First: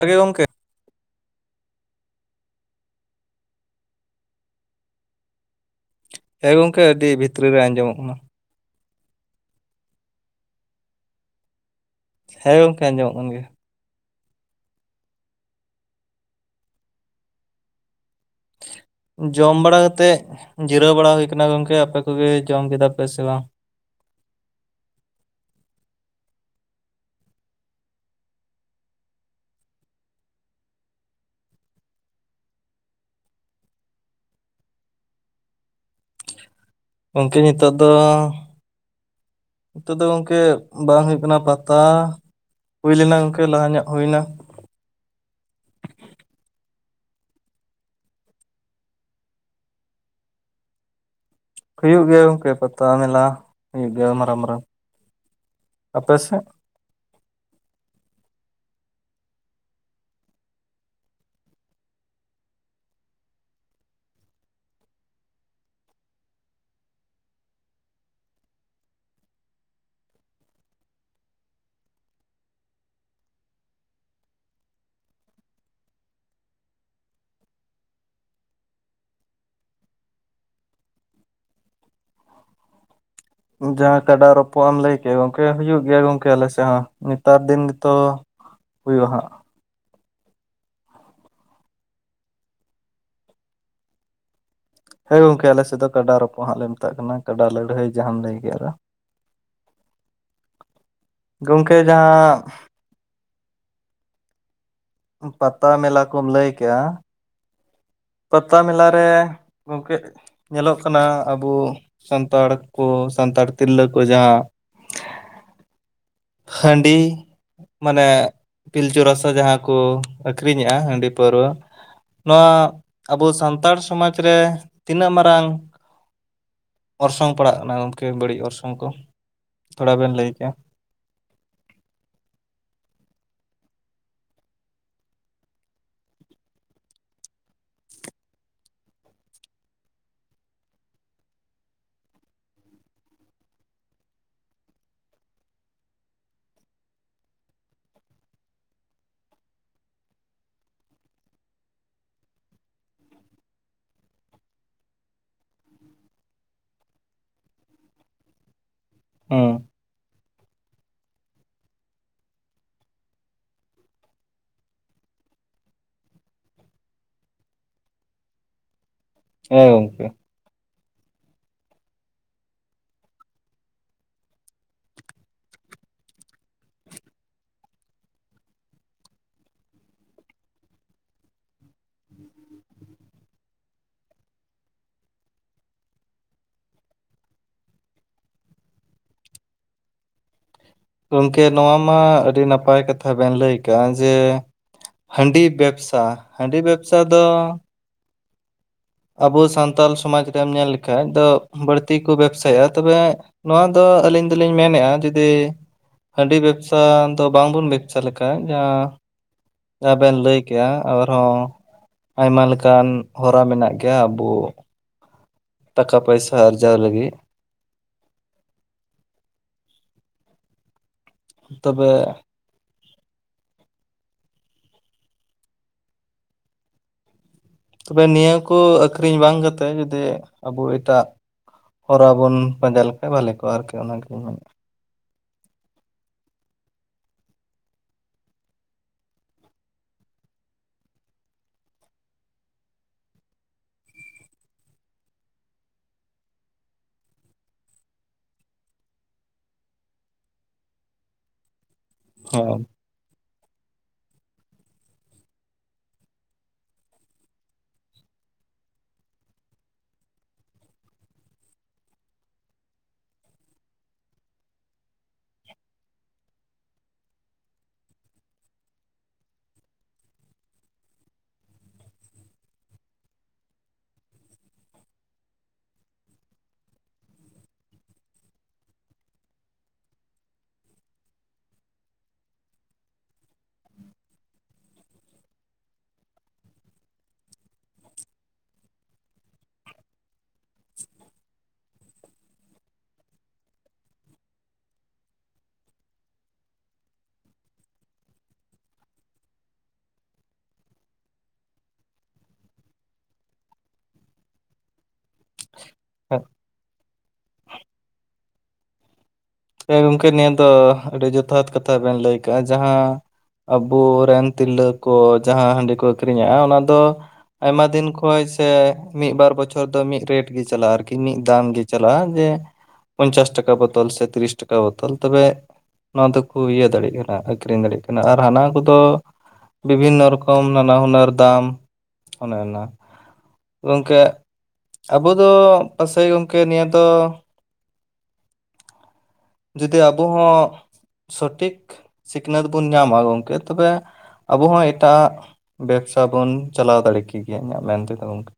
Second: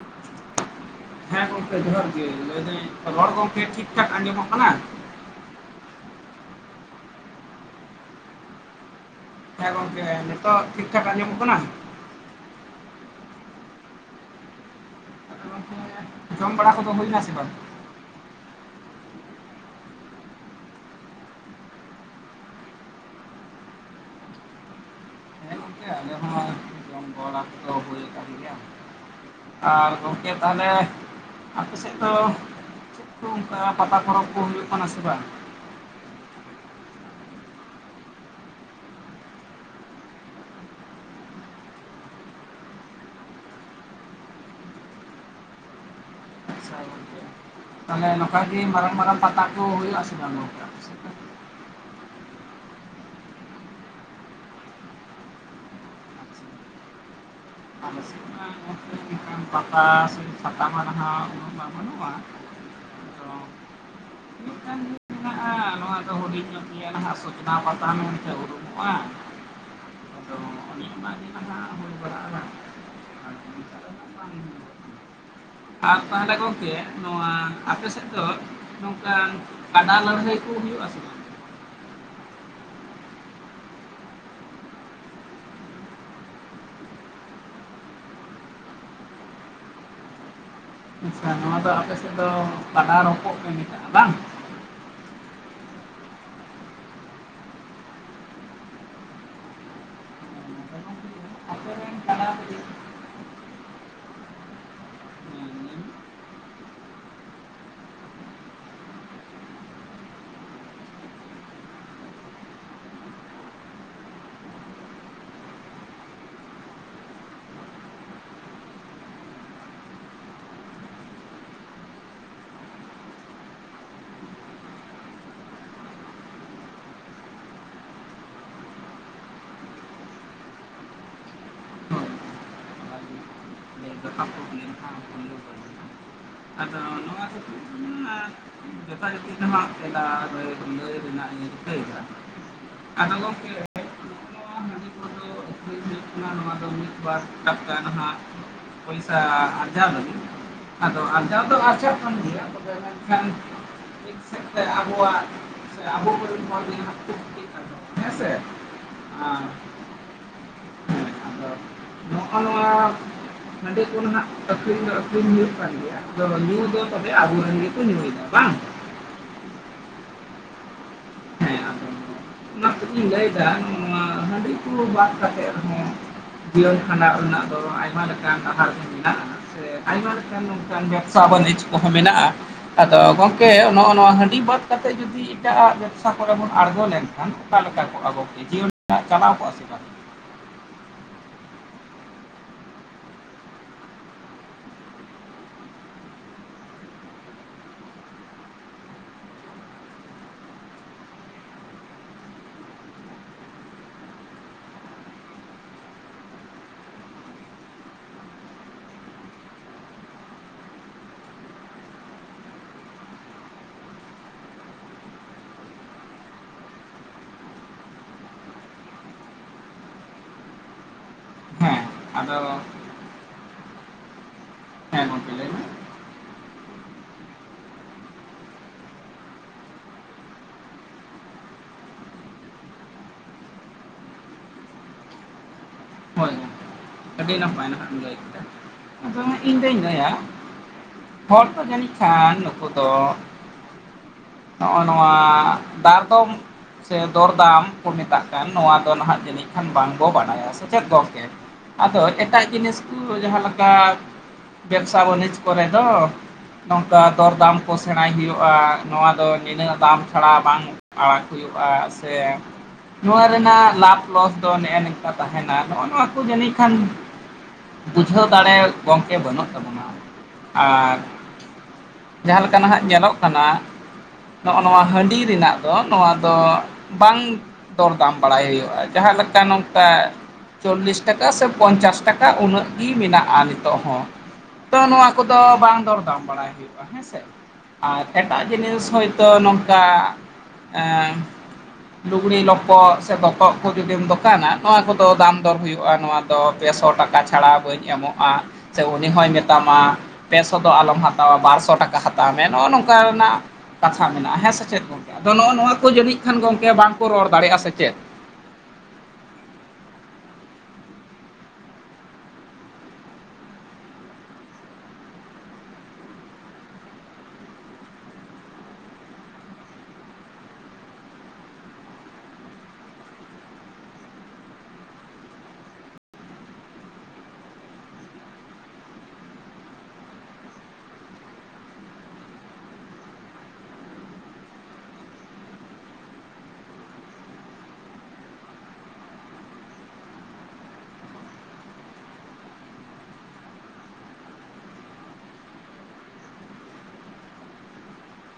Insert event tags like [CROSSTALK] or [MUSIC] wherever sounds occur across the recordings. [UNINTELLIGIBLE] ᱜᱮ ᱜᱚᱢᱠᱮ᱾ ᱦᱮᱸ ᱜᱚᱝᱠᱮ ᱡᱚᱦᱟᱨ ᱜᱮ ᱞᱟᱹᱭ ᱫᱟᱹᱧ ᱨᱚᱲ ᱜᱚᱝᱠᱮ ᱴᱷᱤᱠ ᱴᱷᱟᱠ ᱟᱸᱡᱚᱢᱚᱜ ᱠᱟᱱᱟ? ᱦᱮᱸ ᱜᱚᱝᱠᱮ ᱟᱹᱰᱤ ᱵᱷᱤᱛᱨᱤ ᱨᱮ ᱟᱸᱡᱚᱢᱚᱜ ᱠᱟᱱᱟ᱾ ᱦᱮᱸ ᱜᱚᱝᱠᱮ ᱱᱤᱛᱚᱜ ᱴᱷᱤᱠ ᱴᱷᱟᱠ ᱟᱸᱡᱚᱢᱚᱜ ᱠᱟᱱᱟ᱾ ᱦᱮᱸ ᱜᱚᱝᱠᱮ ᱟᱸᱡᱚᱢᱚᱜ ᱠᱟᱱ ᱜᱮᱭᱟ᱾ [UNINTELLIGIBLE] ᱡᱚᱢ ᱵᱟᱲᱟ ᱠᱚᱫᱚ ᱦᱩᱭ ᱱᱟ ᱥᱮ ᱵᱟᱝ? ᱡᱚᱢ ᱵᱟᱲᱟ ᱠᱟᱛᱮᱫ ᱡᱤᱨᱟᱹᱣ ᱵᱟᱲᱟ ᱦᱩᱭ ᱠᱟᱱᱟ ᱜᱚᱝᱠᱮ, ᱟᱯᱮ ᱠᱚᱜᱮ ᱡᱚᱢ ᱠᱮᱫᱟ ᱯᱮ ᱥᱮ ᱵᱟᱝ? ᱦᱮᱸ ᱜᱚᱝᱠᱮ ᱟᱞᱮ ᱦᱚᱸ ᱡᱚᱢ ᱵᱟᱲᱟ ᱫᱚ ᱦᱩᱭ ᱠᱟᱱ ᱜᱮᱭᱟ᱾ ᱟᱨ ᱜᱚᱝᱠᱮ ᱛᱟᱦᱚᱞᱮ ᱟᱯᱮ ᱥᱮᱫ ᱫᱚ ᱪᱮᱫ ᱠᱚ ᱚᱱᱠᱟ ᱯᱟᱛᱟ ᱯᱚᱨᱚᱵ ᱠᱚ ᱦᱩᱭᱩᱜ ᱠᱟᱱᱟ ᱥᱮ ᱵᱟᱝ? ᱜᱚᱝᱠᱮ‌ ᱱᱤᱛᱚᱜ ᱫᱚ ᱱᱤᱛᱚᱜ ᱫᱚ ᱜᱚᱝᱠᱮ ᱵᱟᱝ ᱦᱩᱭᱩᱜ ᱠᱟᱱᱟ ᱯᱟᱛᱟ ᱦᱩᱭ ᱞᱮᱱᱟ ᱜᱚᱝᱠᱮ ᱞᱟᱦᱟ ᱧᱚᱜ ᱦᱩᱭ ᱱᱟ᱾ ᱟᱪᱪᱷᱟ ᱜᱚᱝᱠᱮ᱾ ᱛᱟᱦᱚᱞᱮ ᱱᱚᱝᱠᱟ ᱜᱮ ᱢᱟᱨᱟᱝ ᱢᱟᱨᱟᱝ ᱯᱟᱛᱟ ᱠᱚ ᱦᱩᱭᱩᱜ-ᱟ ᱥᱮ ᱵᱟᱝ ᱜᱚᱝᱠᱮ ᱟᱯᱮ ‌ᱥᱮᱫ ᱫᱚ? ᱦᱩᱭᱩᱜ ᱜᱮᱭᱟ ᱜᱚᱝᱠᱮ ᱯᱟᱛᱟ ᱢᱮᱞᱟ ᱦᱩᱭᱩᱜ ᱜᱮᱭᱟ ᱢᱟᱨᱟᱝ ᱢᱟᱨᱟᱝ᱾ ᱟᱯᱮ ᱥᱮᱫ? ᱟᱪᱪᱷᱟ ᱟᱞᱮ ᱥᱮᱫ ᱢᱟ ᱜᱚᱝᱠᱮ ᱱᱚᱝᱠᱟᱱ ᱯᱟᱛᱟ ᱥᱮ ᱪᱷᱟᱛᱟ ᱢᱟ ᱱᱟᱦᱟᱜ ᱩᱱᱟᱹᱜ ᱢᱟ ᱵᱟᱹᱱᱩᱜ-ᱟ᱾ ᱚᱻ ᱢᱤᱫᱴᱟᱱ ᱜᱮ ᱢᱮᱱᱟᱜ-ᱟ ᱱᱚᱣᱟ ᱫᱚ ᱦᱩᱰᱤᱧ ᱧᱚᱜ ᱜᱮᱭᱟ ᱱᱟᱦᱟᱜ ᱥᱚᱪᱱᱟ ᱯᱟᱛᱟ ᱢᱮᱱᱛᱮ ᱩᱨᱩᱢᱚᱜ-ᱟ᱾ ᱟᱫᱚ ᱚᱱᱮ ᱚᱱᱟ ᱜᱮ ᱱᱟᱦᱟᱜ ᱦᱩᱭ ᱵᱟᱲᱟᱜ-ᱟ ᱱᱟᱦᱟᱜ᱾ ᱟᱫᱚ ᱱᱚᱝᱠᱟ‌ ᱫᱚ ᱱᱟᱦᱟᱜ ᱵᱟᱝ ᱦᱩᱭᱩᱜ-ᱟ᱾ ᱟᱨ ᱛᱟᱦᱚᱞᱮ ᱜᱚᱝᱠᱮ ᱱᱚᱣᱟ ᱟᱯᱮ ᱥᱮᱫ ᱫᱚ ᱱᱚᱝᱠᱟᱱ ᱠᱟᱰᱟ ᱞᱟᱹᱲᱦᱟᱹᱭ ᱠᱚ ᱦᱩᱭᱩᱜ-ᱟ ᱥᱮ ᱵᱟᱝ? ᱩᱸ ᱡᱟᱦᱟᱸ ᱠᱟᱰᱟ ᱨᱚᱯᱚᱜ ᱮᱢ ᱞᱟᱹᱭ ᱠᱮᱜ ᱜᱚᱝᱠᱮ ᱦᱩᱭᱩᱜ ᱜᱮᱭᱟ ᱜᱚᱝᱠᱮ ᱟᱞᱮ ᱥᱮᱜ ᱦᱚᱸ ᱱᱮᱛᱟᱨ ᱫᱤᱱ ᱜᱮᱛᱚ ᱦᱩᱭᱩᱜ-ᱟ ᱦᱟᱸᱜ᱾ [UNINTELLIGIBLE] ᱱᱚᱣᱟ ᱫᱚ ᱟᱯᱮ ᱥᱮᱜ ᱫᱚ ᱠᱟᱰᱟ ᱨᱚᱯᱚᱜ ᱯᱮ ᱢᱮᱛᱟᱜ-ᱟ ᱵᱟᱝ? ᱦᱳᱭ ᱜᱚᱝᱠᱮ ᱟᱞᱮ ᱥᱮᱜ ᱫᱚ ᱠᱟᱰᱟ ᱨᱚᱯᱚᱜ ᱦᱟᱸᱜ ᱞᱮ ᱢᱮᱛᱟᱜ ᱠᱟᱱᱟ ᱠᱟᱰᱟ ᱞᱟᱹᱲᱦᱟᱹᱭ ᱡᱟᱦᱟᱢ ᱞᱟᱹᱭ ᱠᱮᱜ-ᱟ ᱨᱮ᱾ [UNINTELLIGIBLE] ᱱᱚᱛᱮ ᱦᱚᱸ ‌ᱦᱩᱭᱩᱜ-ᱟ᱾ ᱜᱚᱝᱠᱮ ᱡᱟᱦᱟᱸ ᱩᱢ ᱦᱳᱭ ᱯᱟᱛᱟ ᱢᱮᱞᱟ ᱠᱚᱢ ᱞᱟᱹᱭ ᱠᱮᱜ-ᱟ ᱯᱟᱛᱟ ᱢᱮᱞᱟ ᱨᱮ ᱜᱚᱝᱠᱮ ᱧᱮᱞᱚᱜ ᱠᱟᱱᱟ ᱟᱵᱩ ᱥᱟᱱᱛᱟᱲ ᱠᱚ ᱥᱟᱱᱛᱟᱲ ᱛᱤᱨᱞᱟᱹ ᱠᱚ ᱡᱟᱦᱟᱸ ᱦᱟᱺᱰᱤ᱾ ᱢᱟᱱᱮ ᱯᱤᱞᱪᱩ ᱨᱟᱥᱟ ᱡᱟᱦᱟᱸ ᱠᱚ ᱟᱹᱠᱷᱨᱤᱧᱮᱜ-ᱟ ᱦᱟᱺᱰᱤ ᱯᱟᱹᱣᱨᱟᱹ᱾ ᱱᱚᱣᱟ ᱟᱵᱚ ᱥᱟᱱᱛᱟᱲ ᱥᱚᱢᱟᱡᱽ ᱨᱮ ᱛᱤᱱᱟᱹᱜ ᱢᱟᱨᱟᱝ ᱚᱨᱥᱚᱝ ᱯᱟᱲᱟᱜ ᱠᱟᱱᱟ ᱜᱚᱢᱠᱮ ᱵᱟᱹᱲᱤᱡ ᱚᱨᱥᱚᱝ ᱠᱚ ᱛᱷᱚᱲᱟ ᱵᱮᱱ ᱞᱟᱹᱭ ᱠᱮᱭᱟ᱾ [UNINTELLIGIBLE] ᱟᱫᱚ ᱱᱚᱣᱟ ᱠᱚᱫᱚ [UNINTELLIGIBLE] ᱨᱮ ᱞᱟᱹᱭ ᱨᱮᱱᱟᱜ ᱤᱧ ᱨᱤᱠᱟᱹᱭᱮᱫᱟ ᱟᱫᱚ ᱜᱚᱢᱠᱮ [UNINTELLIGIBLE] ᱱᱚᱣᱟ ᱦᱟᱺᱰᱤ ᱠᱚᱫᱚ ᱟᱠᱷᱨᱤᱧ ᱦᱳᱭᱳᱠᱟᱱᱟ ᱱᱚᱣᱟ ᱫᱚ ᱵᱟᱥ ᱴᱟᱠᱟ ᱱᱟᱦᱟᱜ ᱯᱚᱭᱥᱟ ᱟᱨᱡᱟᱣ ᱞᱟᱹᱜᱤᱫ᱾ ᱟᱫᱚ ᱟᱨᱡᱟᱣ ᱫᱚ ᱟᱨᱪᱷᱟ ᱠᱟᱱ ᱜᱮᱭᱟ ᱛᱚᱵᱮ ᱢᱮᱱᱠᱷᱟᱱ ᱢᱤᱫ ᱥᱮᱫᱛᱮ ᱟᱵᱚᱣᱟᱜ ᱥᱮ ᱟᱵᱚᱨᱮᱱ ᱦᱚᱲ [INAUDIBLE] ᱠᱩ ᱠᱟᱱ ᱦᱮᱸᱥᱮ᱾ ᱦᱮᱸ᱾ ᱦᱩᱸ ᱱᱚᱜ-ᱚ ᱱᱟᱣᱟ ᱦᱟᱸᱰᱤ ᱠᱚ ᱱᱟᱦᱟᱸᱜ ᱟᱹᱠᱷᱨᱤᱧ ᱫᱚ ᱟᱹᱠᱷᱨᱤᱧ ᱦᱩᱭᱩᱜ ᱠᱟᱱ ᱜᱮᱭᱟ ᱟᱫᱚ ᱧᱩ ᱫᱚ ᱛᱚᱵᱮ ᱟᱵᱚᱨᱮᱱ ᱜᱮᱠᱚ ᱧᱩᱭᱮᱫᱟ ᱵᱟᱝ᱾ ᱦᱮᱸ ᱜᱚᱝᱠᱮ᱾ ᱠᱟᱹᱴᱤᱡ ᱤᱧ ᱞᱟᱹᱭᱫᱟ ᱱᱚᱣᱟ ᱦᱟᱺᱰᱤ ᱠᱚ ᱵᱟᱫ ᱠᱟᱛᱮᱜ ᱨᱮᱦᱚᱸ ᱡᱤᱭᱚᱱ ᱠᱷᱟᱸᱰᱟᱣ ᱨᱮᱱᱟᱜ ᱫᱚ ᱟᱭᱢᱟ ᱞᱮᱠᱟᱱ ᱰᱟᱦᱟᱨ ᱢᱮᱱᱟᱜ-ᱟ᱾ ᱥᱮ ᱟᱭᱢᱟ ᱞᱮᱠᱟᱱ ᱱᱚᱝᱠᱟᱱ ᱵᱮᱵᱽᱥᱟ ᱵᱟᱹᱱᱤᱡᱽ ᱠᱚᱦᱚᱸ ᱢᱮᱱᱟᱜ-ᱟ᱾ ᱟᱫᱚ ᱜᱚᱝᱠᱮ ᱱᱚᱜ-ᱚ ᱱᱚᱣᱟ ᱦᱟᱺᱰᱤ ᱵᱟᱫ ᱠᱟᱛᱮᱜ ᱡᱩᱫᱤ ᱮᱴᱟᱜ ᱟᱜ ᱵᱮᱵᱽᱥᱟ ᱠᱚᱨᱮ ᱵᱚᱱ ᱟᱬᱜᱚ ᱞᱮᱱᱠᱷᱟᱱ ᱚᱠᱟ ᱞᱮᱠᱟ ᱠᱚᱜ- ᱟ ᱵᱚ ᱡᱤᱭᱚᱱ [INAUDIBLE] ᱴᱟᱜ ᱪᱟᱞᱟᱣ ᱠᱚᱜ-ᱟ ᱥᱮ᱾ ᱵᱟᱝ ᱜᱚᱢᱠᱮ ᱱᱚᱣᱟ ᱢᱟ ᱟᱹᱰᱤ ᱱᱟᱯᱟᱭ ᱠᱟᱛᱷᱟ ᱵᱮᱱ ᱞᱟᱹᱭ ᱠᱟᱜ-ᱟ ᱡᱮ ᱦᱟᱺᱰᱤ ᱵᱮᱵᱽᱥᱟ ᱦᱟᱺᱰᱤ ᱵᱮᱵᱽᱥᱟ ᱫᱚ ᱟᱵᱚ ᱥᱟᱱᱛᱟᱞ ᱥᱚᱢᱟᱡ ᱨᱮᱢ ᱧᱮᱞ ᱞᱮᱠᱷᱟᱡ ᱫᱚ ᱵᱟᱹᱲᱛᱤ ᱠᱚ ᱵᱮᱵᱽᱥᱟᱭᱮᱜ-ᱟ ᱛᱚᱵᱮ ᱱᱚᱣᱟ ᱫᱚ ᱟᱹᱞᱤᱧ ᱫᱚᱞᱤᱧ ᱢᱮᱱᱮᱜ-ᱟ ᱡᱩᱫᱤ ᱦᱟᱺᱰᱤ ᱵᱮᱵᱽᱥᱟ ᱫᱚ ᱵᱟᱝᱵᱩᱱ ᱵᱮᱵᱽᱥᱟ ᱞᱮᱠᱟᱷᱟ ᱡᱟᱦᱟᱸ ᱡᱟᱦᱟᱵᱮᱱ ᱞᱟᱹᱭ ᱠᱮᱜ-ᱟ ᱟᱨᱦᱚᱸ ᱟᱭᱢᱟ ᱞᱮᱠᱟᱱ ᱦᱚᱨᱟ ᱢᱮᱱᱟᱜ ᱜᱮᱭᱟ ᱟᱵᱩ ᱴᱟᱠᱟ ᱯᱚᱭᱥᱟ ᱟᱨᱡᱟᱣ ᱞᱟᱹᱜᱤᱫ᱾ ᱛᱚᱵᱮ᱾ ᱚ᱾ [UNINTELLIGIBLE] ᱦᱮᱸ ᱜᱚᱝᱠᱮ ᱞᱟᱹᱭ ᱢᱮ᱾ ᱛᱚᱵᱮ ᱱᱤᱭᱟᱹ ᱠᱚ ᱟᱹᱠᱷᱨᱤᱧ ᱵᱟᱝ ᱠᱟᱛᱮᱫ ᱡᱩᱫᱤ ᱟᱵᱚ ᱮᱴᱟᱜ ᱦᱚᱨᱟ ᱵᱚᱱ ᱯᱟᱸᱡᱟ ᱞᱮᱠᱟᱱ ᱵᱷᱟᱞᱮ ᱠᱚᱜ-ᱟ ᱟᱨᱠᱤ ᱚᱱᱟᱜᱤ ᱦᱳᱭ ᱜᱚᱝᱠᱮ ᱟᱹᱰᱤ ᱱᱟᱯᱟᱭ ᱱᱟᱦᱟᱜ ᱤᱮᱢ ᱞᱟᱹᱭ ᱠᱮᱫᱟ ᱟᱫᱚ ᱤᱧ ᱫᱩᱧ ᱞᱟᱹᱭᱟ ᱦᱚᱲ ᱠᱚ ᱡᱟᱹᱱᱤᱡ ᱠᱷᱟᱱ ᱱᱩᱠᱩ ᱫᱚ ᱱᱚᱜ-ᱚ ᱱᱚᱣᱟ ᱫᱟᱨ ᱫᱚᱢ ᱥᱮ ᱫᱚᱨ-ᱫᱟᱢ ᱠᱚ ᱢᱮᱛᱟᱜ ᱠᱟᱱ ᱱᱚᱣᱟ ᱫᱚ ᱱᱟᱦᱟᱜ ᱡᱟᱹᱱᱤᱡ ᱠᱷᱟᱱ ᱵᱟᱝᱵᱚ ᱵᱟᱰᱟᱭᱟ ᱥᱮᱪᱮᱫ ᱜᱚᱝᱠᱮ᱾ ᱟᱫᱚ ᱮᱴᱟᱜ ᱦᱮᱸ ᱡᱤᱱᱤᱥ ᱠᱩ ᱡᱟᱦᱟᱸ ᱞᱮᱠᱟ ᱵᱮᱵᱽᱥᱟ ᱵᱟᱹᱱᱤᱡᱽ ᱠᱚᱨᱮ ᱫᱚ ᱱᱚᱝᱠᱟ ᱫᱚᱨᱫᱟᱢ ᱠᱚ ᱥᱮᱬᱟᱭ ᱦᱩᱭᱩᱜ-ᱟ ᱱᱚᱣᱟ ᱫᱚ ᱱᱤᱱᱟᱹᱜ ᱫᱟᱢ ᱪᱷᱟᱲᱟ ᱵᱟᱝ ᱟᱲᱟᱜ ᱦᱩᱭᱩᱜ-ᱟ ᱥᱮ ᱱᱚᱣᱟ ᱨᱮᱱᱟᱜ ᱞᱟᱵᱷ ᱞᱚᱥ ᱫᱚ ᱱᱮᱜ-ᱮ ᱱᱮᱝᱠᱟ ᱛᱟᱦᱮᱱᱟ ᱱᱚᱜ-ᱚ ᱱᱚᱣᱟ ᱠᱚ ᱡᱟᱹᱱᱤᱡ ᱠᱷᱟᱱ ᱵᱩᱡᱷᱟᱹᱣ ᱫᱟᱲᱮ ᱜᱚᱝᱠᱮ ᱵᱟᱹᱱᱩᱜ ᱛᱟᱵᱚᱱᱟ᱾ ᱟᱨ ᱡᱟᱦᱟᱸ ᱞᱮᱠᱟ ᱱᱟᱦᱟᱜ ᱧᱮᱞᱚᱜ ᱠᱟᱱᱟ ᱱᱚᱜ-ᱚ ᱱᱚᱣᱟ ᱦᱟᱺᱰᱤ ᱨᱮᱱᱟᱜ ᱫᱚ ᱱᱚᱣᱟ ᱫᱚ ᱵᱟᱝ ᱫᱚᱨᱫᱟᱢ ᱵᱟᱲᱟᱭ ᱦᱩᱭᱩᱜ-ᱟ, ᱡᱟᱦᱟᱸ ᱞᱮᱠᱟ ᱱᱚᱝᱠᱟ ᱪᱚᱞᱞᱤᱥ ᱴᱟ ᱠᱟ ᱥᱮ ᱯᱚᱧᱪᱟᱥ ᱴᱟᱠᱟ ᱩᱱᱟᱹᱜ ᱜᱤ ᱢᱮᱱᱟᱜ-ᱟ ᱱᱤᱛᱚᱜ ᱦᱚᱸ᱾ ᱛᱚ ᱱᱚᱣᱟ ᱠᱚᱫᱚ ᱵᱟᱝ ᱫᱚᱨᱫᱟᱢ ᱵᱟᱲᱟᱭ ᱦᱩᱭᱩᱜ-ᱟ, ᱦᱮᱸᱥᱮ? ᱟᱨ ᱮᱴᱟᱜ ᱡᱤᱱᱤᱥ ᱦᱳᱭᱛᱚ ᱱᱚᱝᱠᱟ ᱮᱸ ᱞᱩᱜᱽᱲᱤ ᱞᱚᱯᱚᱜ ᱥᱮ ᱫᱚᱛᱚᱜ ᱠᱚ ᱡᱩᱫᱤᱢ ᱫᱚᱠᱟᱱᱟ ᱱᱚᱣᱟ ᱠᱚᱫᱚ ᱫᱟᱢ ᱫᱚᱨ ᱦᱩᱭᱩᱜ ᱟ ᱱᱚᱣᱟ ᱫᱚ ᱯᱮᱥᱚ ᱴᱟᱠᱟ ᱪᱷᱟᱲᱟ ᱵᱟᱹᱧ ᱮᱢᱚᱜ-ᱟ ᱥᱮ ᱩᱱᱤ ᱦᱚᱭ ᱢᱮᱛᱟᱢᱟ ᱯᱮᱥᱚ ᱫᱚ ᱟᱞᱚᱢ ᱦᱟᱛᱟᱣᱟ ᱵᱟᱨᱥᱚ ᱴᱟᱠᱟ ᱦᱟᱛᱟᱣ ᱢᱮ ᱱᱚᱜ-ᱚ ᱱᱚᱝᱠᱟ ᱨᱮᱱᱟᱜ ᱠᱟᱛᱷᱟ ᱢᱮᱱᱟᱜ-ᱟ, ᱦᱮᱸ ᱥᱮ ᱪᱮᱫ ᱜᱚᱝ? ᱟᱫᱚ ᱱᱚᱜ-ᱚ ᱱᱚᱣᱟ ᱠᱚ ᱡᱟᱹᱱᱤᱡ ᱠᱷᱟᱱ ᱜᱚᱝᱠᱮ ᱵᱟᱝᱠᱚ ᱨᱚᱲ ᱫᱟᱲᱮᱭᱟᱜ-ᱟ ᱥᱮ ᱪᱮᱫ? ᱦᱮᱸ ᱜᱚᱝᱠᱮ ᱱᱤᱭᱟᱹ ᱫᱚ ᱟᱹᱰᱤ ᱡᱚᱛᱷᱟᱛ ᱠᱟᱛᱷᱟ ᱵᱮᱱ ᱞᱟᱹᱭ ᱠᱟᱜᱼᱟ ᱡᱟᱦᱟᱸ ᱟᱵᱚᱨᱮᱱ ᱛᱤᱨᱞᱟᱹ ᱠᱚ ᱡᱟᱦᱟᱸ ᱦᱟᱺᱰᱤ ᱠᱚ ᱟᱹᱠᱷᱨᱤᱧᱮᱜᱼᱟ ᱚᱱᱟ ᱫᱚ ᱟᱭᱢᱟ ᱫᱤᱱ ᱠᱷᱚᱡ ᱥᱮ ᱢᱤᱫ ᱵᱟᱨ ᱵᱚᱪᱷᱚᱨ ᱫᱚ ᱢᱤᱫ ᱨᱮᱴ ᱜᱮ ᱪᱟᱞᱟᱜᱼᱟ ᱟᱨᱠᱤ ᱢᱤᱫ ᱫᱟᱢ ᱜᱮ ᱪᱟᱞᱟᱜᱼᱟ ᱡᱮ ᱯᱚᱧᱪᱟᱥ ᱴᱟᱠᱟ ᱵᱳᱛᱳᱞ ᱥᱮ ᱛᱤᱨᱤᱥ ᱴᱟᱠᱟ ᱵᱳᱛᱳᱞ ᱛᱚᱵᱮ ᱱᱚᱣᱟ ᱫᱚᱠᱚ ᱤᱭᱟᱹ ᱫᱟᱲᱮᱭᱟᱜ ᱠᱟᱱᱟ, ᱟᱹᱠᱷᱨᱤᱧ ᱫᱟᱲᱮᱭᱟᱜ ᱠᱟᱱᱟ ᱟᱨ ᱦᱟᱱᱟ ᱠᱚᱫᱚ ᱵᱤᱵᱷᱤᱱᱱᱚ ᱨᱚᱠᱚᱢ ᱱᱟᱱᱟ ᱦᱩᱱᱟᱹᱨ ᱫᱟᱢ ᱚᱱᱮ ᱚᱱᱟ᱾ ᱜᱚᱝᱠᱮ ᱟᱵᱚᱫᱚ ᱯᱟᱥᱮᱡ ᱜᱚᱢᱠᱮ ᱱᱤᱭᱟᱹ ᱫᱚ‌ ᱡᱩᱫᱤ ᱟᱵᱚ ᱦᱚᱸ ᱥᱚᱴᱷᱤᱠ ᱥᱤᱠᱷᱱᱟᱹᱛ ᱵᱚᱱ ᱧᱟᱢᱟ ᱜᱚᱝᱠᱮ ᱛᱚᱵᱮ ᱟᱵᱚ ᱦᱚᱸ ᱮᱴᱟᱜᱟᱜ ᱵᱮᱵᱥᱟ ᱵᱚᱱ ᱪᱟᱞᱟᱣ ᱫᱟᱲᱮ ᱠᱮ ᱜᱮᱭᱟ ᱤᱧᱟᱹᱜ ᱢᱮᱱ ᱛᱮᱫᱚ ᱜᱚᱝᱠᱮ᱾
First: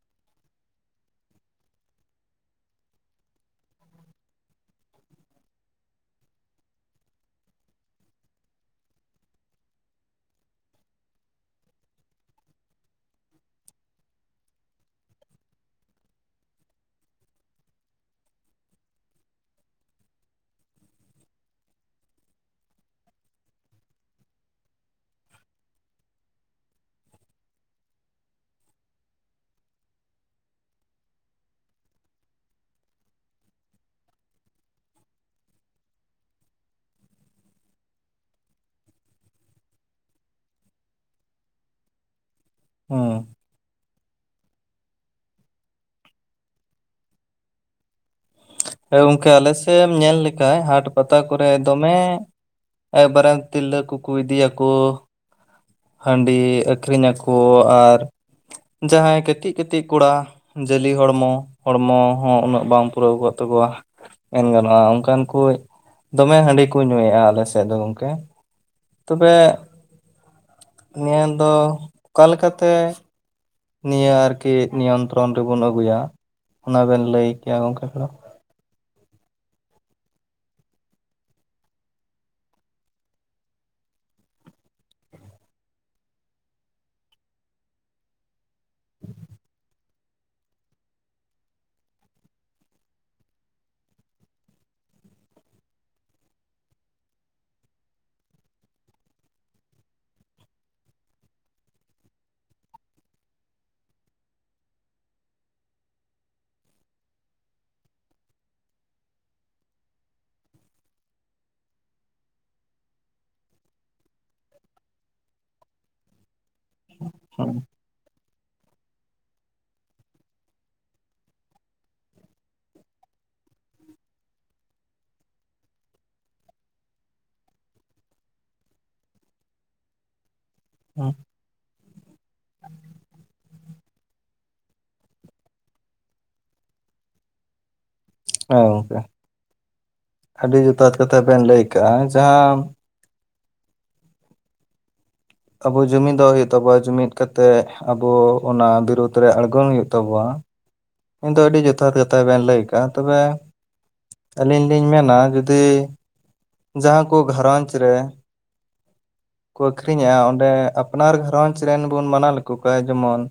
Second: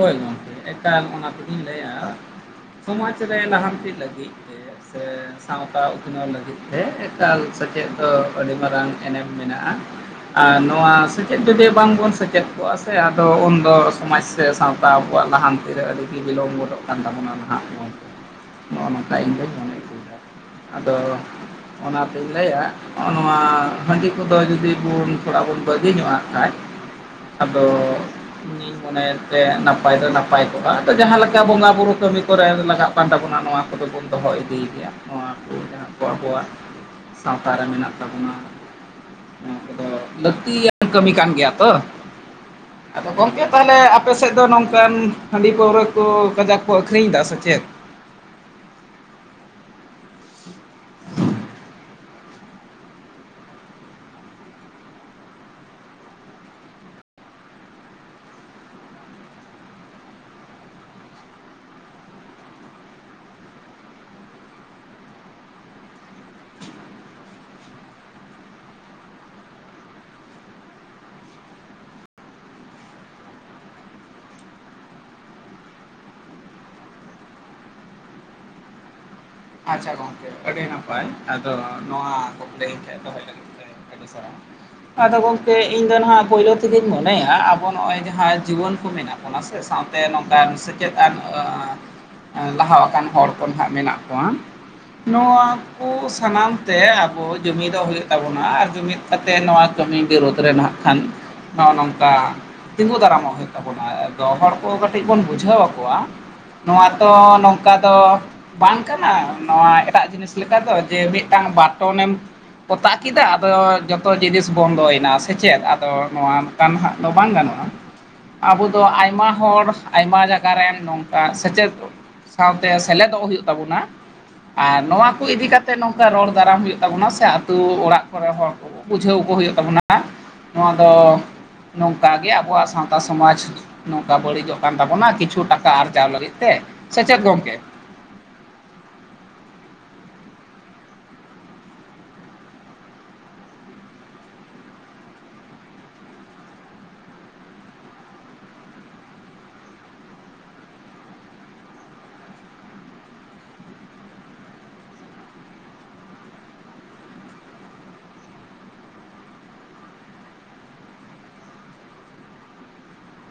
ᱦᱳᱭ ᱜᱚᱝᱠᱮ ᱮᱠᱟᱞ ᱚᱱᱟ ᱛᱮᱜᱤᱧ ᱞᱟᱹᱭᱟ ᱥᱚᱢᱟᱡᱽ ᱨᱮ ᱞᱟᱦᱟᱱᱛᱤ ᱞᱟᱹᱜᱤᱫ ᱛᱮ ᱪᱮᱫᱟᱜ ᱥᱮ ᱥᱟᱶᱛᱟ ᱩᱛᱱᱟᱹᱣ ᱞᱟᱹᱜᱤᱫ ᱛᱮ, ᱮᱠᱟᱞ ᱥᱮᱪᱮᱫ ᱫᱚ ᱟᱹᱰᱤ ᱢᱟᱨᱟᱝ ᱮᱱᱮᱢ ᱢᱮᱱᱟᱜᱼᱟ᱾ ᱟᱨ ᱱᱚᱣᱟ ᱥᱮᱪᱮᱫ ᱡᱩᱫᱤ ᱵᱟᱝᱵᱚᱱ ᱥᱮᱪᱮᱫ ᱠᱚᱜᱼᱟ ᱥᱮ ᱟᱫᱚ ᱩᱱᱫᱚ ᱥᱚᱢᱟᱡᱽ ᱥᱮ ᱥᱟᱶᱛᱟ ᱟᱵᱚᱣᱟᱜ ᱞᱟᱦᱟᱱᱛᱤ ᱨᱮ ᱟᱹᱰᱤᱜᱮ ᱵᱤᱞᱚᱢ ᱜᱚᱫᱚᱜ ᱠᱟᱱ ᱛᱟᱵᱚᱱᱟ ᱱᱟᱦᱟᱜ ᱜᱚᱝᱠᱮ᱾ ᱱᱚᱜᱼᱚ ᱱᱚᱝᱠᱟ ᱤᱧᱫᱚᱩᱧ ᱢᱚᱱᱮ ᱟᱹᱜᱩᱭᱮᱫᱟ, ᱟᱫᱚ ᱚᱱᱟᱛᱤᱧ ᱞᱟᱹᱭᱟ ᱦᱚᱸᱜ-ᱚ ᱱᱚᱣᱟ ᱦᱟᱺᱰᱤ ᱠᱚᱫᱚ ᱡᱩᱫᱤ ᱵᱚᱱ ᱛᱷᱚᱲᱟ ᱵᱚᱱ ᱵᱟᱹᱜᱤ ᱧᱚᱜᱼᱟ ᱠᱷᱟᱡ, ᱟᱫᱚ ᱤᱧᱤᱧ ᱢᱚᱱᱮᱭ ᱥᱮ ᱱᱟᱯᱟᱭ ᱫᱚ ᱱᱟᱯᱟᱭ ᱠᱚᱜᱼᱟ ᱟᱫᱚ ᱡᱟᱦᱟᱸ ᱞᱮᱠᱟ ᱵᱚᱸᱜᱟ ᱵᱩᱨᱩ ᱠᱟᱹᱢᱤ ᱠᱚᱨᱮ ᱞᱟᱜᱟᱜ ᱠᱟᱱ ᱛᱟᱵᱚᱱᱟ ᱱᱚᱣᱟ ᱠᱚᱫᱚ ᱵᱚᱱ ᱫᱚᱦᱚ ᱤᱫᱤᱭ ᱜᱮᱭᱟ ᱱᱚᱣᱟ ᱠᱚ ᱡᱟᱦᱟᱸ ᱠᱚ ᱟᱵᱚᱣᱟᱜ ᱥᱟᱶᱛᱟ ᱨᱮ ᱢᱮᱱᱟᱜ ᱛᱟᱵᱚᱱᱟ᱾ ᱱᱚᱣᱟ ᱠᱚᱫᱚ ᱞᱟᱹᱠᱛᱤᱭᱟᱱ ᱠᱟᱹᱢᱤ ᱠᱟᱱ ᱜᱮᱭᱟ ᱛᱚ᱾ ᱟᱫᱚ ᱦᱩᱸ ᱜᱚᱝᱠᱮ ᱛᱟᱦᱚᱞᱮ ᱟᱯ ᱯᱮ ᱥᱮᱫ ᱫᱚ ᱱᱚᱝᱠᱟᱱ ᱦᱟᱺᱰᱤ ᱯᱟᱹᱣᱨᱟᱹ ᱠᱚ ᱠᱟᱡᱟᱠ ᱠᱚ ᱟᱹᱷᱨᱤᱧ ᱮᱫᱟ ᱥᱮᱪᱮᱫ? ᱦᱮᱸ ᱜᱚᱝᱠᱮ ᱟᱞᱮ ᱥᱮᱫ ᱮᱢ ᱧᱮᱞ ᱞᱮᱠᱷᱟᱡ ᱦᱟᱴ ᱯᱟᱛᱟ ᱠᱚᱨᱮ ᱫᱚᱢᱮ ᱚᱠᱚᱨᱮᱱ ᱛᱤᱨᱞᱟᱹ ᱠᱚᱠᱚ ᱤᱫᱤᱭᱟᱠᱚ ᱦᱟᱺᱰᱤ ᱟᱹᱠᱷᱨᱤᱧ ᱟᱠᱚ ᱟᱨ ᱡᱟᱦᱟᱸᱭ ᱠᱟᱹᱴᱤᱡ ᱠᱟᱹᱴᱤᱡ ᱠᱚᱲᱟ ᱡᱟᱹᱞᱤ ᱦᱚᱲᱢᱚ, ᱦᱚᱲᱢᱚ ᱦᱚᱸ ᱩᱱᱟᱹᱜ ᱵᱟᱝ ᱯᱩᱨᱟᱹᱣ ᱠᱚᱜ ᱛᱟᱠᱚᱣᱟ, ᱢᱮᱱ ᱜᱟᱱᱚᱜᱼᱟ ᱚᱱᱠᱟᱱ ᱠᱚ ᱫᱚᱢᱮ ᱦᱟᱺᱰᱤ ᱠᱚ ᱧᱩᱭᱮᱫᱼᱟ ᱟᱞᱮ ᱥᱮᱫ ᱫᱚ ᱜᱚᱝᱠᱮ᱾ ᱛᱚᱵᱮ ᱱᱤᱭᱟᱹ ᱫᱚ ᱚᱠᱟ ᱞᱮᱠᱟᱛᱮ ᱱᱤᱭᱟᱹ ᱟᱨᱠᱤ ᱱᱤᱭᱚᱱᱛᱨᱚᱱ ᱨᱮᱵᱩᱱ ᱟᱹᱜᱩᱭᱟ, ᱚᱱᱟ ᱵᱮᱱ ᱞᱟᱹᱭ ᱠᱮᱭᱟ ᱜᱚᱝᱠᱮ ᱛᱷᱚᱲᱟ᱾ ᱟᱪᱪᱷᱟ ᱜᱚᱝᱠᱮ ᱟᱹᱰᱤ ᱱᱟᱯᱟᱭ ᱟᱫᱚ ᱱᱚᱣᱟ ᱠᱴᱠᱩᱡᱞᱤ ᱤᱧ ᱠᱷᱟᱡ ᱫᱚᱦᱚᱭ ᱞᱟᱹᱜᱤᱫ ᱛᱮ᱾ [UNINTELLIGIBLE] ᱟᱫᱚ ᱜᱚᱝᱠᱮ ᱤᱧ ᱫᱚ ᱱᱟᱦᱟᱜ ᱯᱳᱭᱞᱳ ᱛᱮᱜᱮᱧ ᱢᱚᱱᱮᱭᱟ ᱟᱵᱚ ᱱᱚᱜᱼᱚᱭ ᱡᱟᱦᱟᱸ ᱡᱤᱵᱚᱱ ᱠᱚ ᱢᱮᱱᱟᱜ ᱚᱱᱟ ᱥᱮ ᱥᱟᱶᱛᱮ ᱱᱚᱝᱠᱟᱱ ᱥᱮᱪᱮᱫ ᱟᱱ ᱞᱟᱦᱟᱣᱟ ᱟᱠᱟᱱ ᱦᱚᱲ ᱠᱚ ᱱᱟᱦᱟᱜ ᱢᱮᱱᱟᱜ ᱠᱚᱣᱟ ᱱᱚᱣᱟ ᱩᱱᱠᱩ ᱥᱟᱱᱟᱢ ᱛᱮ ᱟᱵᱚ ᱡᱩᱢᱤᱫᱚᱜ ᱦᱩᱭᱩᱜ ᱛᱟᱵᱚᱱᱟ ᱟᱨ ᱡᱩᱢᱤᱫ ᱠᱟᱛᱮ ᱱᱚᱣᱟ ᱠᱟᱹᱢᱤ ᱵᱤᱨᱩᱫᱽ ᱨᱮ ᱨᱮᱱᱟᱜᱦᱟᱜ ᱠᱷᱟᱱ ᱱᱚᱜᱼᱚ ᱱᱚᱝᱠᱟ ᱛᱤᱸᱜᱩ ᱫᱟᱨᱟᱢᱚᱜ ᱦᱩᱭᱩᱜ ᱠᱟᱱᱟ ᱾ ᱟᱫᱚ ᱦᱚᱲ ᱠᱚ ᱠᱟᱹᱴᱤᱡ ᱵᱚᱱ ᱵᱩᱡᱷᱟᱹᱣ ᱟᱠᱚᱣᱟ᱾ ᱱᱚᱣᱟ ᱛᱚ ᱱᱚᱝᱠᱟ ᱫᱚ ᱵᱟᱝ ᱠᱟᱱᱟ ᱱᱚᱣᱟ ᱮᱴᱟᱜ ᱡᱤᱱᱤᱥ ᱞᱮᱠᱟ ᱫᱚ ᱡᱮ ᱢᱤᱫᱴᱟᱝ ᱵᱟᱴᱚᱱᱮᱢ ᱯᱚᱛᱟ ᱠᱮᱫᱟ ᱟᱫᱚ ᱡᱚᱛᱚ ᱡᱤᱱᱤᱥ ᱵᱚᱱᱫᱚᱭᱮᱱᱟ ᱥᱮᱪᱮᱫ ᱟᱫᱚ ᱱᱚᱣᱟ ᱜᱟᱱᱦᱟᱜ ᱫᱚ ᱵᱟᱝ ᱦᱩᱸ ᱜᱟᱱᱚᱜᱼᱟ᱾ ᱟᱵᱚ ᱫᱚ ᱟᱭᱢᱟ ᱦᱚᱲ ᱟᱭᱢᱟ ᱡᱟᱭᱟᱨᱮᱢ ᱱᱚᱝᱠᱟ ᱥᱮᱪᱮᱫ ᱥᱟᱶᱛᱮ ᱥᱮᱞᱮᱫᱚᱜ ᱦᱩᱭᱩᱜ ᱛᱟᱵᱚᱱᱟ᱾ ᱟᱨ ᱱᱚᱣᱟ ᱠᱚ ᱤᱫᱤᱠᱟ ᱠᱟᱛᱮᱜ ᱱᱚᱝᱠᱟ ᱨᱚᱲ ᱫᱟᱨᱟᱢ ᱦᱩᱭᱩᱜ ᱛᱟᱵᱚᱱᱟ ᱥᱮ ᱟ ᱟᱹᱛᱩᱳ ᱚᱲᱟᱜ ᱠᱚᱨᱮ ᱦᱚᱲ ᱠᱚ ᱵᱩᱡᱷᱟᱹᱣ ᱠᱚ ᱦᱩᱭᱩᱜ ᱛᱟᱵᱚᱱᱟ ᱱᱚᱣᱟ ᱫᱚ ᱦᱩᱸ ᱱᱚᱝᱠᱟ ᱜᱮ ᱟᱵᱚᱣᱟᱜ ᱥᱟᱶᱛᱟ ᱥᱚᱢᱟᱡᱽ᱾ ᱱᱚᱝᱠᱟ ᱵᱟᱹᱲᱤᱡᱚᱜ ᱠᱟᱱ ᱛᱟᱵᱚᱱᱟ ᱠᱤᱪᱷᱩ ᱴᱟᱠᱟ ᱟᱨᱡᱟᱣ ᱞᱟᱹᱜᱤᱫ ᱛᱮ ᱥᱮᱪᱮᱫ ᱜᱚᱝᱠᱮ? ᱦᱮᱸ ᱜᱚᱝᱠᱮ ᱟᱹᱰᱤ ᱡᱚᱛᱷᱟᱛ ᱠᱟᱛᱷᱟ ᱵᱮᱱ ᱞᱟᱹᱭ ᱠᱟᱜᱼᱟ ᱡᱟᱦᱟᱸ ᱟᱵᱩ ᱡᱩᱢᱤᱫᱚᱜ ᱦᱩᱭᱩᱜ ᱛᱟᱵᱚᱱᱟ ᱡᱩᱢᱤᱫ ᱠᱟᱛᱮᱜ ᱟᱵᱩ ᱚᱱᱟ ᱵᱤᱨᱩᱫᱽ ᱨᱮ ᱟᱬᱜᱳ ᱦᱩᱭᱩᱜ ᱛᱟᱵᱚᱱᱟ᱾ ᱤᱧ ᱫᱚ ᱟᱹᱰᱤ ᱡᱚᱛᱷᱟᱛ ᱠᱟᱛᱷᱟ ᱵᱮᱱ ᱞᱟᱹᱭ ᱠᱟᱜᱼᱟ ᱛᱚᱵᱮ ᱟᱹᱞᱤᱧ ᱞᱤᱧ ᱢᱮᱱᱟ ᱡᱩᱫᱤ ᱡᱟᱦᱟᱸ ᱠᱚ ᱜᱷᱟᱨᱚᱸᱡᱽ ᱨᱮ ᱠᱚ ᱟᱹᱠᱷᱨᱤᱧᱮᱜᱼᱟ ᱚᱸᱰᱮ ᱟᱯᱱᱟᱨ ᱜᱷᱟᱨᱚᱸᱧᱡᱽ ᱨᱮᱱ ᱵᱚᱱ ᱢᱟᱱᱟᱣ ᱞᱮᱠᱚ ᱠᱷᱣᱟ ᱡᱮᱢᱚᱱ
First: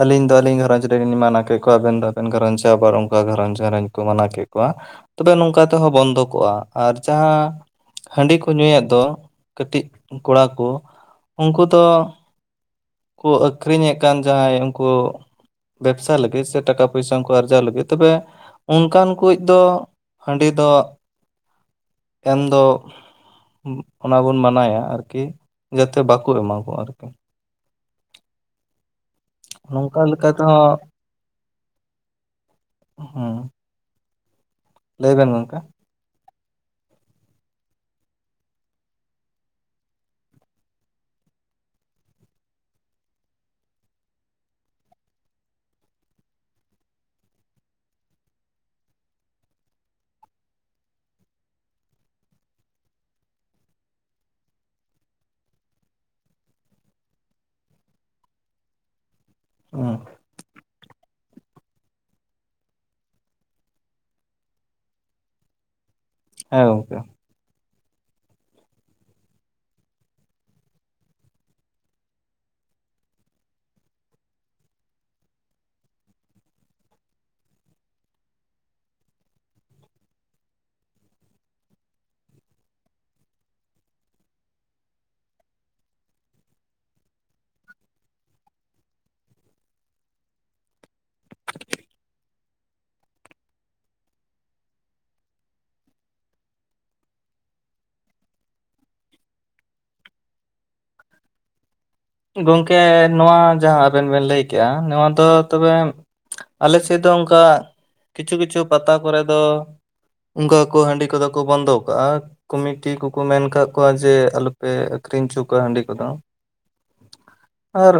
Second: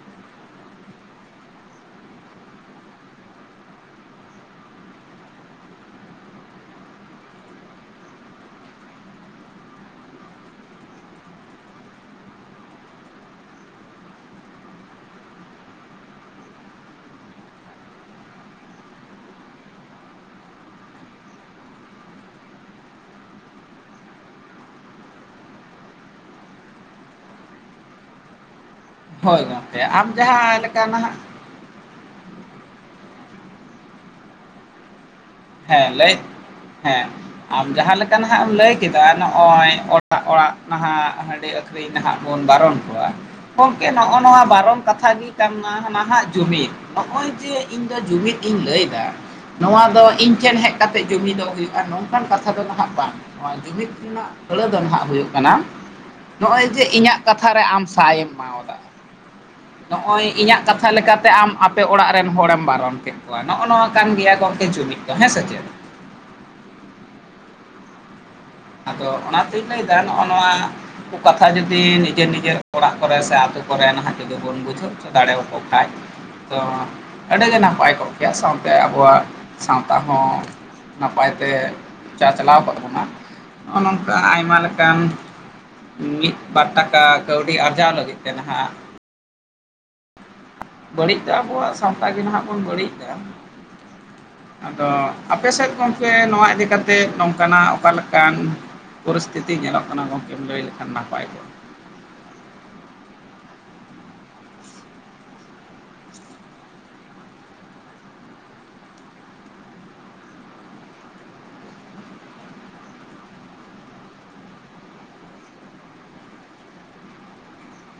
ᱟᱹᱞᱤᱧ ᱫᱚ ᱟᱹᱞᱤᱧ ᱜᱷᱟᱨᱚᱸᱡᱽ ᱨᱮᱞᱤᱧ ᱢᱟᱱᱟᱣ ᱠᱮᱫ ᱠᱚᱣᱟ ᱟᱵᱮᱱ ᱫᱚ ᱟᱵᱮᱱ ᱜᱷᱟᱨᱚᱸᱧᱡᱽ ᱨᱮ ᱟᱵᱟᱨ ᱚᱱᱠᱟ ᱜᱷᱟᱨᱚᱸᱡᱽ ᱜᱷᱟᱨᱚᱸᱡᱽ ᱡᱚ ᱢᱟᱱᱟ ᱠᱮᱫ ᱠᱚᱣᱟ᱾ ᱛᱚᱵᱮ ᱱᱚᱝᱠᱟ ᱛᱮᱦᱚᱸ ᱵᱚᱱᱫᱚ ᱠᱚᱜᱼᱟ ᱟᱨ ᱡᱟᱦᱟᱸ ᱦᱟᱺᱰᱤ ᱠᱚ ᱧᱩᱭᱮᱜ ᱫᱚ ᱠᱟᱹᱴᱤᱡ ᱠᱚᱲᱟ ᱠᱚ᱾ ᱩᱱᱠᱩ ᱫᱚ ᱠᱚ ᱟᱹᱠᱷᱨᱤᱧᱮ ᱠᱟᱱ ᱡᱟᱦᱟᱸᱭ ᱩᱱᱠᱩ ᱵᱮᱵᱥᱟ ᱞᱟᱹᱜᱤᱫ ᱥᱮ ᱴᱟᱠᱟ ᱯᱚᱭᱥᱟ ᱠᱚ ᱟᱨᱡᱟᱣ ᱞᱟᱹᱜᱤᱫ ᱛᱚᱵᱮ ᱚᱱᱠᱟᱱ ᱠᱩ ᱫᱚ ᱦᱟᱺᱰᱤ ᱫᱚ ᱮᱱ ᱫᱚ ᱚᱱᱟ ᱵᱚᱱ ᱢᱟᱱᱟᱭᱟ ᱟᱨᱠᱤ ᱡᱟᱛᱮ ᱵᱟᱠᱚ ᱮᱢᱟ ᱠᱚ ᱟᱨᱠᱤ᱾ ᱦᱳᱭ ᱜᱚᱝᱠᱮ ᱱᱚᱝᱠᱟ ᱟᱢ ᱞᱮᱠᱟ ᱛᱮᱦᱚᱸ ᱡᱟᱦᱟᱸᱞᱮᱠᱟ ᱱᱟᱱᱟᱜ ᱦᱩᱸ᱾ ᱞᱟᱹᱭ ᱵᱮᱱ ᱜᱚᱝᱠᱮ᱾ ᱦᱮᱸ ᱞᱟᱹᱭ ᱦᱮᱸ᱾ ᱟᱢ ᱡᱟᱦᱟᱸ ᱞᱮᱠᱟ ᱱᱟᱦᱟᱜ ᱮᱢ ᱞᱟᱹᱭ ᱠᱮᱫᱟ ᱱᱚᱜ ᱚᱭ ᱚᱲᱟᱜ ᱚᱲᱟᱜ ᱱᱟᱦᱟᱜ ᱦᱟᱺᱰᱤ ᱟᱹᱠᱷᱨᱤᱧ ᱱᱟᱦᱟᱜ ᱵᱚᱱ ᱵᱟᱨᱚᱱ ᱠᱚᱣᱟ ᱜᱚᱝᱠᱮ ᱱᱚᱜᱼᱚ ᱱᱚᱣᱟ ᱵᱟᱨᱚᱱ ᱠᱟᱛᱷᱟ ᱜᱮ ᱠᱟᱱᱟ ᱱᱟᱦᱟᱜ ᱡᱩᱢᱤᱫ᱾ ᱱᱚᱜ ᱚᱭ ᱡᱮ ᱤᱧ ᱫᱚ ᱡᱩᱢᱤᱫ ᱤᱧ ᱞᱟᱹᱭᱮᱫᱟ ᱱᱚᱣᱟ ᱫᱚ ᱤᱧ ᱤᱧ ᱴᱷᱮᱱ ᱦᱮᱡ ᱠᱟᱛᱮᱜ ᱡᱩᱢᱤᱫ ᱫᱚ ᱦᱩᱭᱩᱜᱼᱟ ᱱᱚᱝᱠᱟᱱ ᱠᱟᱛᱷᱟ ᱫᱚ ᱱᱟᱦᱟᱜ ᱵᱟᱝ᱾ ᱱᱚᱣᱟ ᱡᱩᱢᱤᱫ ᱨᱮᱱᱟᱜ ᱟᱹᱲᱟᱹ ᱫᱚ ᱱᱟᱦᱟᱜ ᱦᱩᱭᱩᱜ ᱠᱟᱱᱟ ᱱᱚᱜ ᱚᱭ ᱡᱮ ᱤᱧᱟᱹᱜ ᱠᱟᱛᱷᱟᱨᱮ ᱟᱢ ᱥᱟᱭ ᱮᱢ ᱮᱢᱟᱣᱟᱫᱟᱼᱟ ᱦᱩᱸ ᱱᱚᱜᱚᱭ ᱤᱧᱟᱹᱜ ᱠᱟᱛᱷᱟ ᱞᱮᱠᱟᱛᱮ ᱟᱢ ᱟᱯᱮ ᱚᱲᱟᱜ ᱨᱮᱱ ᱦᱚᱲᱮᱢ ᱵᱟᱨᱚᱱ ᱠᱮᱫ ᱠᱚᱣᱟ ᱱᱚᱜᱼᱚ ᱱᱚᱣᱟ ᱠᱟᱱ ᱜᱮᱭᱟ ᱜᱚᱢᱠᱮ ᱡᱩᱢᱤᱫ᱾ ᱦᱮᱸ ᱥᱮ ᱪᱮᱛ? ᱦᱮᱸ ᱜᱚᱝᱠᱮ᱾ ᱟᱫᱚ ᱚᱱᱟᱛᱤᱧ ᱞᱟᱹᱭᱫᱟ ᱱᱚᱜ ᱚᱭ ᱱᱚᱣᱟ ᱩᱱᱠᱩ ᱠᱟᱛᱷᱟ ᱡᱩᱫᱤ ᱱᱤᱡᱮᱨ ᱱᱤᱡᱮᱨ ᱚᱲᱟᱜ ᱠᱚᱨᱮ ᱥᱮ ᱟᱛᱳ ᱠᱚᱨᱮᱱ ᱱᱟᱦᱟᱜ ᱡᱫᱤ ᱵᱚᱱ ᱵᱩᱡᱷᱟᱹᱜ [UNINTELLIGIBLE] ᱛᱚ ᱟᱹᱰᱤᱜᱮ ᱱᱟᱯᱟᱭ ᱠᱚᱜ ᱠᱮᱭᱟ ᱥᱟᱶᱛᱮ ᱟᱵᱚᱣᱟᱜ ᱥᱟᱶᱛᱟ ᱦᱚᱸ ᱱᱟᱯᱟᱭᱛᱮ ᱪᱟᱪᱞᱟᱣ ᱠᱚ ᱛᱟᱵᱚᱱᱟ᱾ ᱱᱚᱜ-ᱚᱭ ᱱᱚᱝᱠᱟ ᱟᱭᱢᱟ ᱞᱮᱠᱟᱱ ᱢᱤᱫ ᱵᱟᱨ ᱴᱟᱠᱟ ᱠᱟᱹᱣᱰᱤ ᱟᱨᱡᱟᱣ ᱞᱟᱹᱜᱤᱫ ᱛᱮ ᱱᱟᱦᱟᱜ ᱵᱟᱹᱲᱤᱡ ᱫᱚ ᱟᱵᱚᱣᱟᱜ ᱥᱟᱶᱛᱟ ᱜᱮ ᱱᱟᱦᱟᱜ ᱵᱚᱱ ᱵᱟᱹᱲᱤᱡ ᱫᱟ᱾ ᱟᱫᱚ ᱟᱯᱮ ᱥᱮᱫ ᱜᱚᱝᱠᱮ ᱱᱚᱣᱟ ᱤᱫᱤ ᱠᱟᱛᱮᱫ ᱱᱚᱝᱠᱟᱱᱟᱜ ᱚᱠᱟᱞᱮᱠᱟᱱ ᱯᱚᱨᱤᱥᱛᱷᱤᱛᱤ ᱧᱮᱞᱚᱜ ᱠᱟᱱᱟ ᱜᱚᱝᱠᱮᱢ ᱞᱟᱹᱭ ᱞᱮᱠᱷᱟᱱ ᱱᱟᱯᱟᱭ ᱠᱚᱜ-ᱟ ᱜᱚᱝᱠᱮ ᱱᱚᱣᱟ ᱡᱟᱦᱟᱸ ᱟᱵᱮᱱ ᱵᱮᱱ ᱞᱟᱹᱭ ᱠᱮᱜ-ᱟ ᱱᱚᱣᱟ ᱫᱚ ᱛᱚᱵᱮ ᱟᱞᱮ ᱥᱮᱫ ᱫᱚ ᱚᱱᱠᱟ ᱠᱤᱪᱷᱩ ᱠᱤᱪᱷᱩ ᱯᱟᱛᱟ ᱠᱚᱨᱮ ᱫᱚ ᱚᱱᱠᱟ ᱠᱚ ᱦᱟᱺᱰᱤ ᱠᱚᱫᱚ ᱠᱚ ᱵᱚᱱᱫᱚ ᱟᱠᱟᱜ-ᱟ᱾ ᱠᱚᱢᱤᱴᱤ ᱠᱚᱠᱚ ᱢᱮᱱ ᱟᱠᱟᱫ ᱠᱚᱣᱟ ᱡᱮ ᱟᱞᱚᱯᱮ ᱟᱠᱷᱨᱤᱧ ᱦᱚᱪᱚ ᱠᱚᱣᱟ ᱦᱟᱺᱰᱤ ᱠᱚᱫᱚ᱾ ᱟᱨ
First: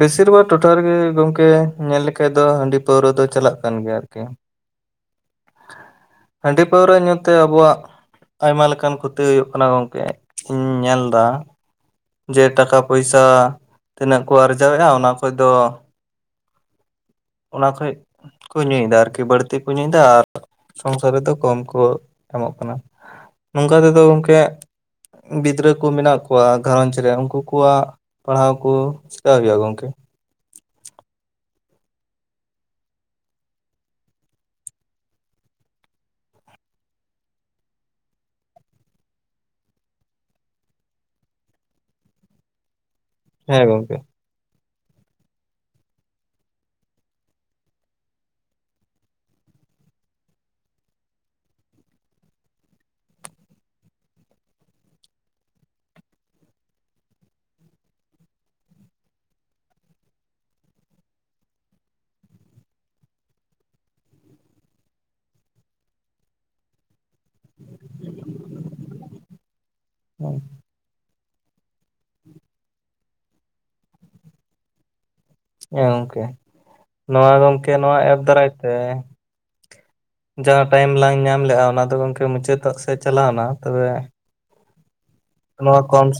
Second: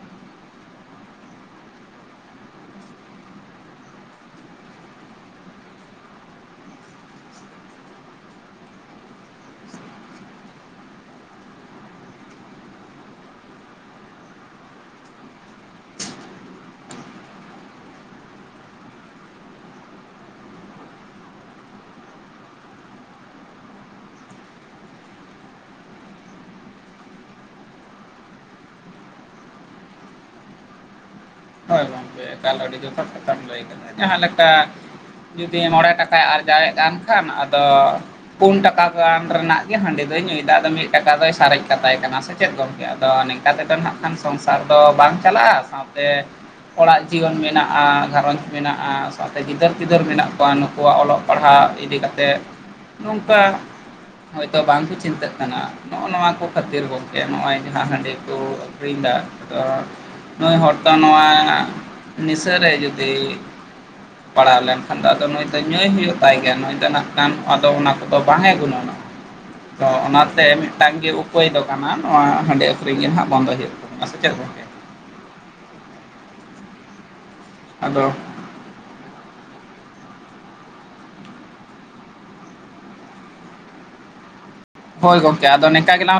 ᱵᱮᱥᱤᱨ ᱵᱷᱟᱜᱽ ᱴᱚᱴᱷᱟ ᱨᱮᱜᱮ ᱜᱚᱝᱠᱮ ᱧᱮᱞ ᱞᱮᱠᱷᱟᱡ ᱫᱚ ᱦᱟᱺᱰᱤ ᱯᱟᱹᱣᱨᱟᱹ ᱫᱚ ᱪᱟᱞᱟᱜ ᱠᱟᱱ ᱜᱮᱭᱟ ᱟᱨᱠᱤ᱾ [UNINTELLIGIBLE] ᱦᱟᱺᱰᱤ ᱯᱟᱹᱣᱨᱟᱹ ᱧᱩᱛᱮ ᱟᱵᱚᱣᱟᱜ ᱟᱭᱢᱟ ᱞᱮᱠᱟᱱ ᱠᱷᱚᱛᱤ ᱦᱩᱭᱩᱜ ᱠᱟᱱᱟ ᱜᱚᱢᱠᱮ ᱤᱧ ᱧᱮᱞ ᱫᱟ᱾ ᱡᱮ ᱴᱟᱠᱟ ᱯᱚᱭᱥᱟ ᱛᱤᱱᱟᱹᱜ ᱠᱚ ᱟᱨᱡᱟᱣᱮᱫᱼᱟ ᱚᱱᱟ ᱠᱷᱚᱭ ᱫᱚ ᱚᱱᱟ ᱠᱷᱚᱡ ᱠᱚ ᱧᱩᱭᱫᱟ ᱟᱨᱠᱤ ᱵᱟᱹᱲᱛᱤ ᱠᱚ ᱧᱩᱭᱫᱟ ᱟᱨ ᱥᱚᱝᱥᱟᱨ ᱨᱮᱫᱚ ᱠᱚᱢ ᱠᱚ ᱮᱢᱚᱜ ᱠᱟᱱᱟ᱾ ᱱᱚᱝᱠᱟ ᱛᱮᱫᱚ ᱜᱚᱢᱠᱮ ᱜᱤᱫᱽᱨᱟᱹ ᱠᱚ ᱢᱮᱱᱟᱜ ᱠᱚᱣᱟ ᱜᱷᱟᱨᱚᱸᱡᱽ ᱨᱮ ᱩᱱᱠᱩ ᱠᱚᱣᱟᱜ ᱯᱟᱲᱦᱟᱣ ᱠᱚ ᱪᱮᱠᱟ ᱦᱩᱭᱩᱜᱼᱟ ᱜᱚᱝᱠᱮ᱾ ᱦᱳᱭ ᱜᱚᱝᱠᱮ ᱮᱠᱟᱞ ᱟᱹᱰᱤ ᱡᱚᱛᱷᱟᱛ ᱠᱟᱛᱷᱟᱢ ᱞᱟᱹᱭ ᱠᱟᱫᱟ ᱡᱟᱦᱟᱸ ᱞᱮᱠᱟ ᱡᱩᱫᱤ ᱢᱚᱬᱮ ᱴᱟᱠᱟᱭ ᱟᱨᱡᱟᱣᱮᱫ ᱠᱟᱱ ᱠᱷᱟᱱ ᱟᱫᱚ ᱯᱩᱱ ᱴᱟᱠᱟ ᱜᱟᱱ ᱨᱮᱱᱟᱜ ᱜᱮ ᱦᱟᱺᱰᱤ ᱫᱚᱭ ᱧᱩ ᱮᱫᱟ ᱟᱫᱚ ᱢᱤᱫ ᱴᱟᱠᱟ ᱫᱚᱭ ᱥᱟᱨᱮᱡ ᱠᱟᱛᱟᱭ ᱠᱟᱱᱟ ᱥᱮ ᱪᱮᱫ ᱜᱚᱢᱠᱮ ᱾ ᱟᱫᱚ ᱱᱤᱝᱠᱟ ᱦᱮᱸ ᱛᱮᱫᱚ ᱜᱚᱝᱠᱮ ᱱᱟᱜ ᱠᱷᱟᱱ ᱥᱚᱝᱥᱟᱨ ᱫᱚ ᱵᱟᱝ ᱪᱟᱞᱟᱜᱼᱟ ᱥᱟᱶᱛᱮ ᱚᱲᱟᱜ ᱡᱤᱭᱚᱱ ᱢᱮᱱᱟᱜᱼᱟ ᱜᱷᱟᱨᱚᱸᱡᱽ ᱢᱮᱱᱟᱜᱼᱟ ᱥᱟᱣᱛᱮ ᱜᱤᱫᱟᱹᱨ ᱯᱤᱫᱟᱹᱨ ᱢᱮᱱᱟᱜ ᱠᱚᱣᱟ ᱱᱩᱠᱩᱣᱟᱜ ᱚᱞᱚᱜ ᱯᱟᱲᱦᱟᱣ ᱤᱫᱤ ᱠᱟᱛ ᱛᱮ ᱱᱚᱝᱠᱟ ᱦᱚᱭᱛᱳ ᱵᱟᱝᱠᱚ ᱪᱤᱱᱛᱟᱹᱜ ᱠᱟᱱᱟ ᱱᱚᱜᱼᱚ ᱱᱚᱣᱟ ᱠᱚ ᱠᱷᱟᱹᱛᱤᱨ ᱜᱚᱝᱠᱮ ᱱᱚᱜᱼᱚᱭ ᱡᱟᱦᱟᱸ ᱦᱟᱺᱰᱤ ᱠᱚ᱾ ᱟᱠᱷᱨᱤᱧ ᱮᱫᱟ ᱛᱚ ᱱᱩᱭ ᱦᱚᱲ ᱫᱚ ᱱᱚᱣᱟ᱾ ᱱᱤᱥᱟᱹ ᱨᱮ ᱡᱩᱫᱤ ᱯᱟᱲᱦᱟᱣ ᱞᱮᱱᱠᱷᱟᱱ ᱫᱚ ᱟᱫᱚ ᱱᱩᱭ ᱫᱚ ᱧᱩᱭ ᱦᱩᱭᱩᱜ ᱛᱟᱭ ᱜᱮᱭᱟ ᱱᱩᱭ ᱫᱚ ᱱᱟᱜ᱾ ᱠᱟᱱ ᱟᱫᱚ ᱚᱱᱟ ᱠᱚᱫᱚ ᱵᱟᱝ ᱮ ᱜᱩᱱᱟᱹᱱᱟ ᱛᱚ ᱚᱱᱟᱛᱮ ᱴᱟᱝ ᱜᱮ ᱩᱯᱟᱹᱭ ᱫᱚ ᱠᱟᱱᱟ ᱱᱚᱣᱟ ᱦᱟᱺᱰᱤ ᱟᱹᱠᱷᱨᱤᱧ ᱜᱮ ᱱᱟᱦᱟᱜ ᱵᱚᱱᱫᱚ ᱦᱩᱭᱩᱜ ᱛᱟᱵᱚᱱᱟ ᱥᱮ ᱪᱮᱫ ᱜᱚᱝᱠᱮ᱾ ᱦᱮᱸ ᱜᱚᱝᱠᱮ ᱱᱚᱣᱟ ᱜᱚᱢᱠᱮ ᱱᱚᱣᱟ ᱟᱫᱚ ᱮᱯ ᱫᱟᱨᱟᱭ ᱛᱮ᱾ ᱡᱟᱦᱟᱸ ᱴᱟᱭᱤᱢ ᱞᱟᱝ ᱧᱟᱢ ᱞᱮᱜᱼᱟ ᱚᱱᱟ ᱫᱚ ᱜᱚᱢᱠᱮ ᱢᱩᱪᱟᱹᱫᱚᱜ ᱥᱮᱫ ᱪᱟᱞᱟᱣ ᱮᱱᱟ ᱛᱚᱵᱮ ᱦᱳᱭ ᱜᱚᱝᱠᱮ ᱟᱫᱚ ᱱᱚᱣᱟ ᱱᱮᱝᱠᱟ ᱠᱚᱢ ᱜᱮᱞᱟᱝ ᱨ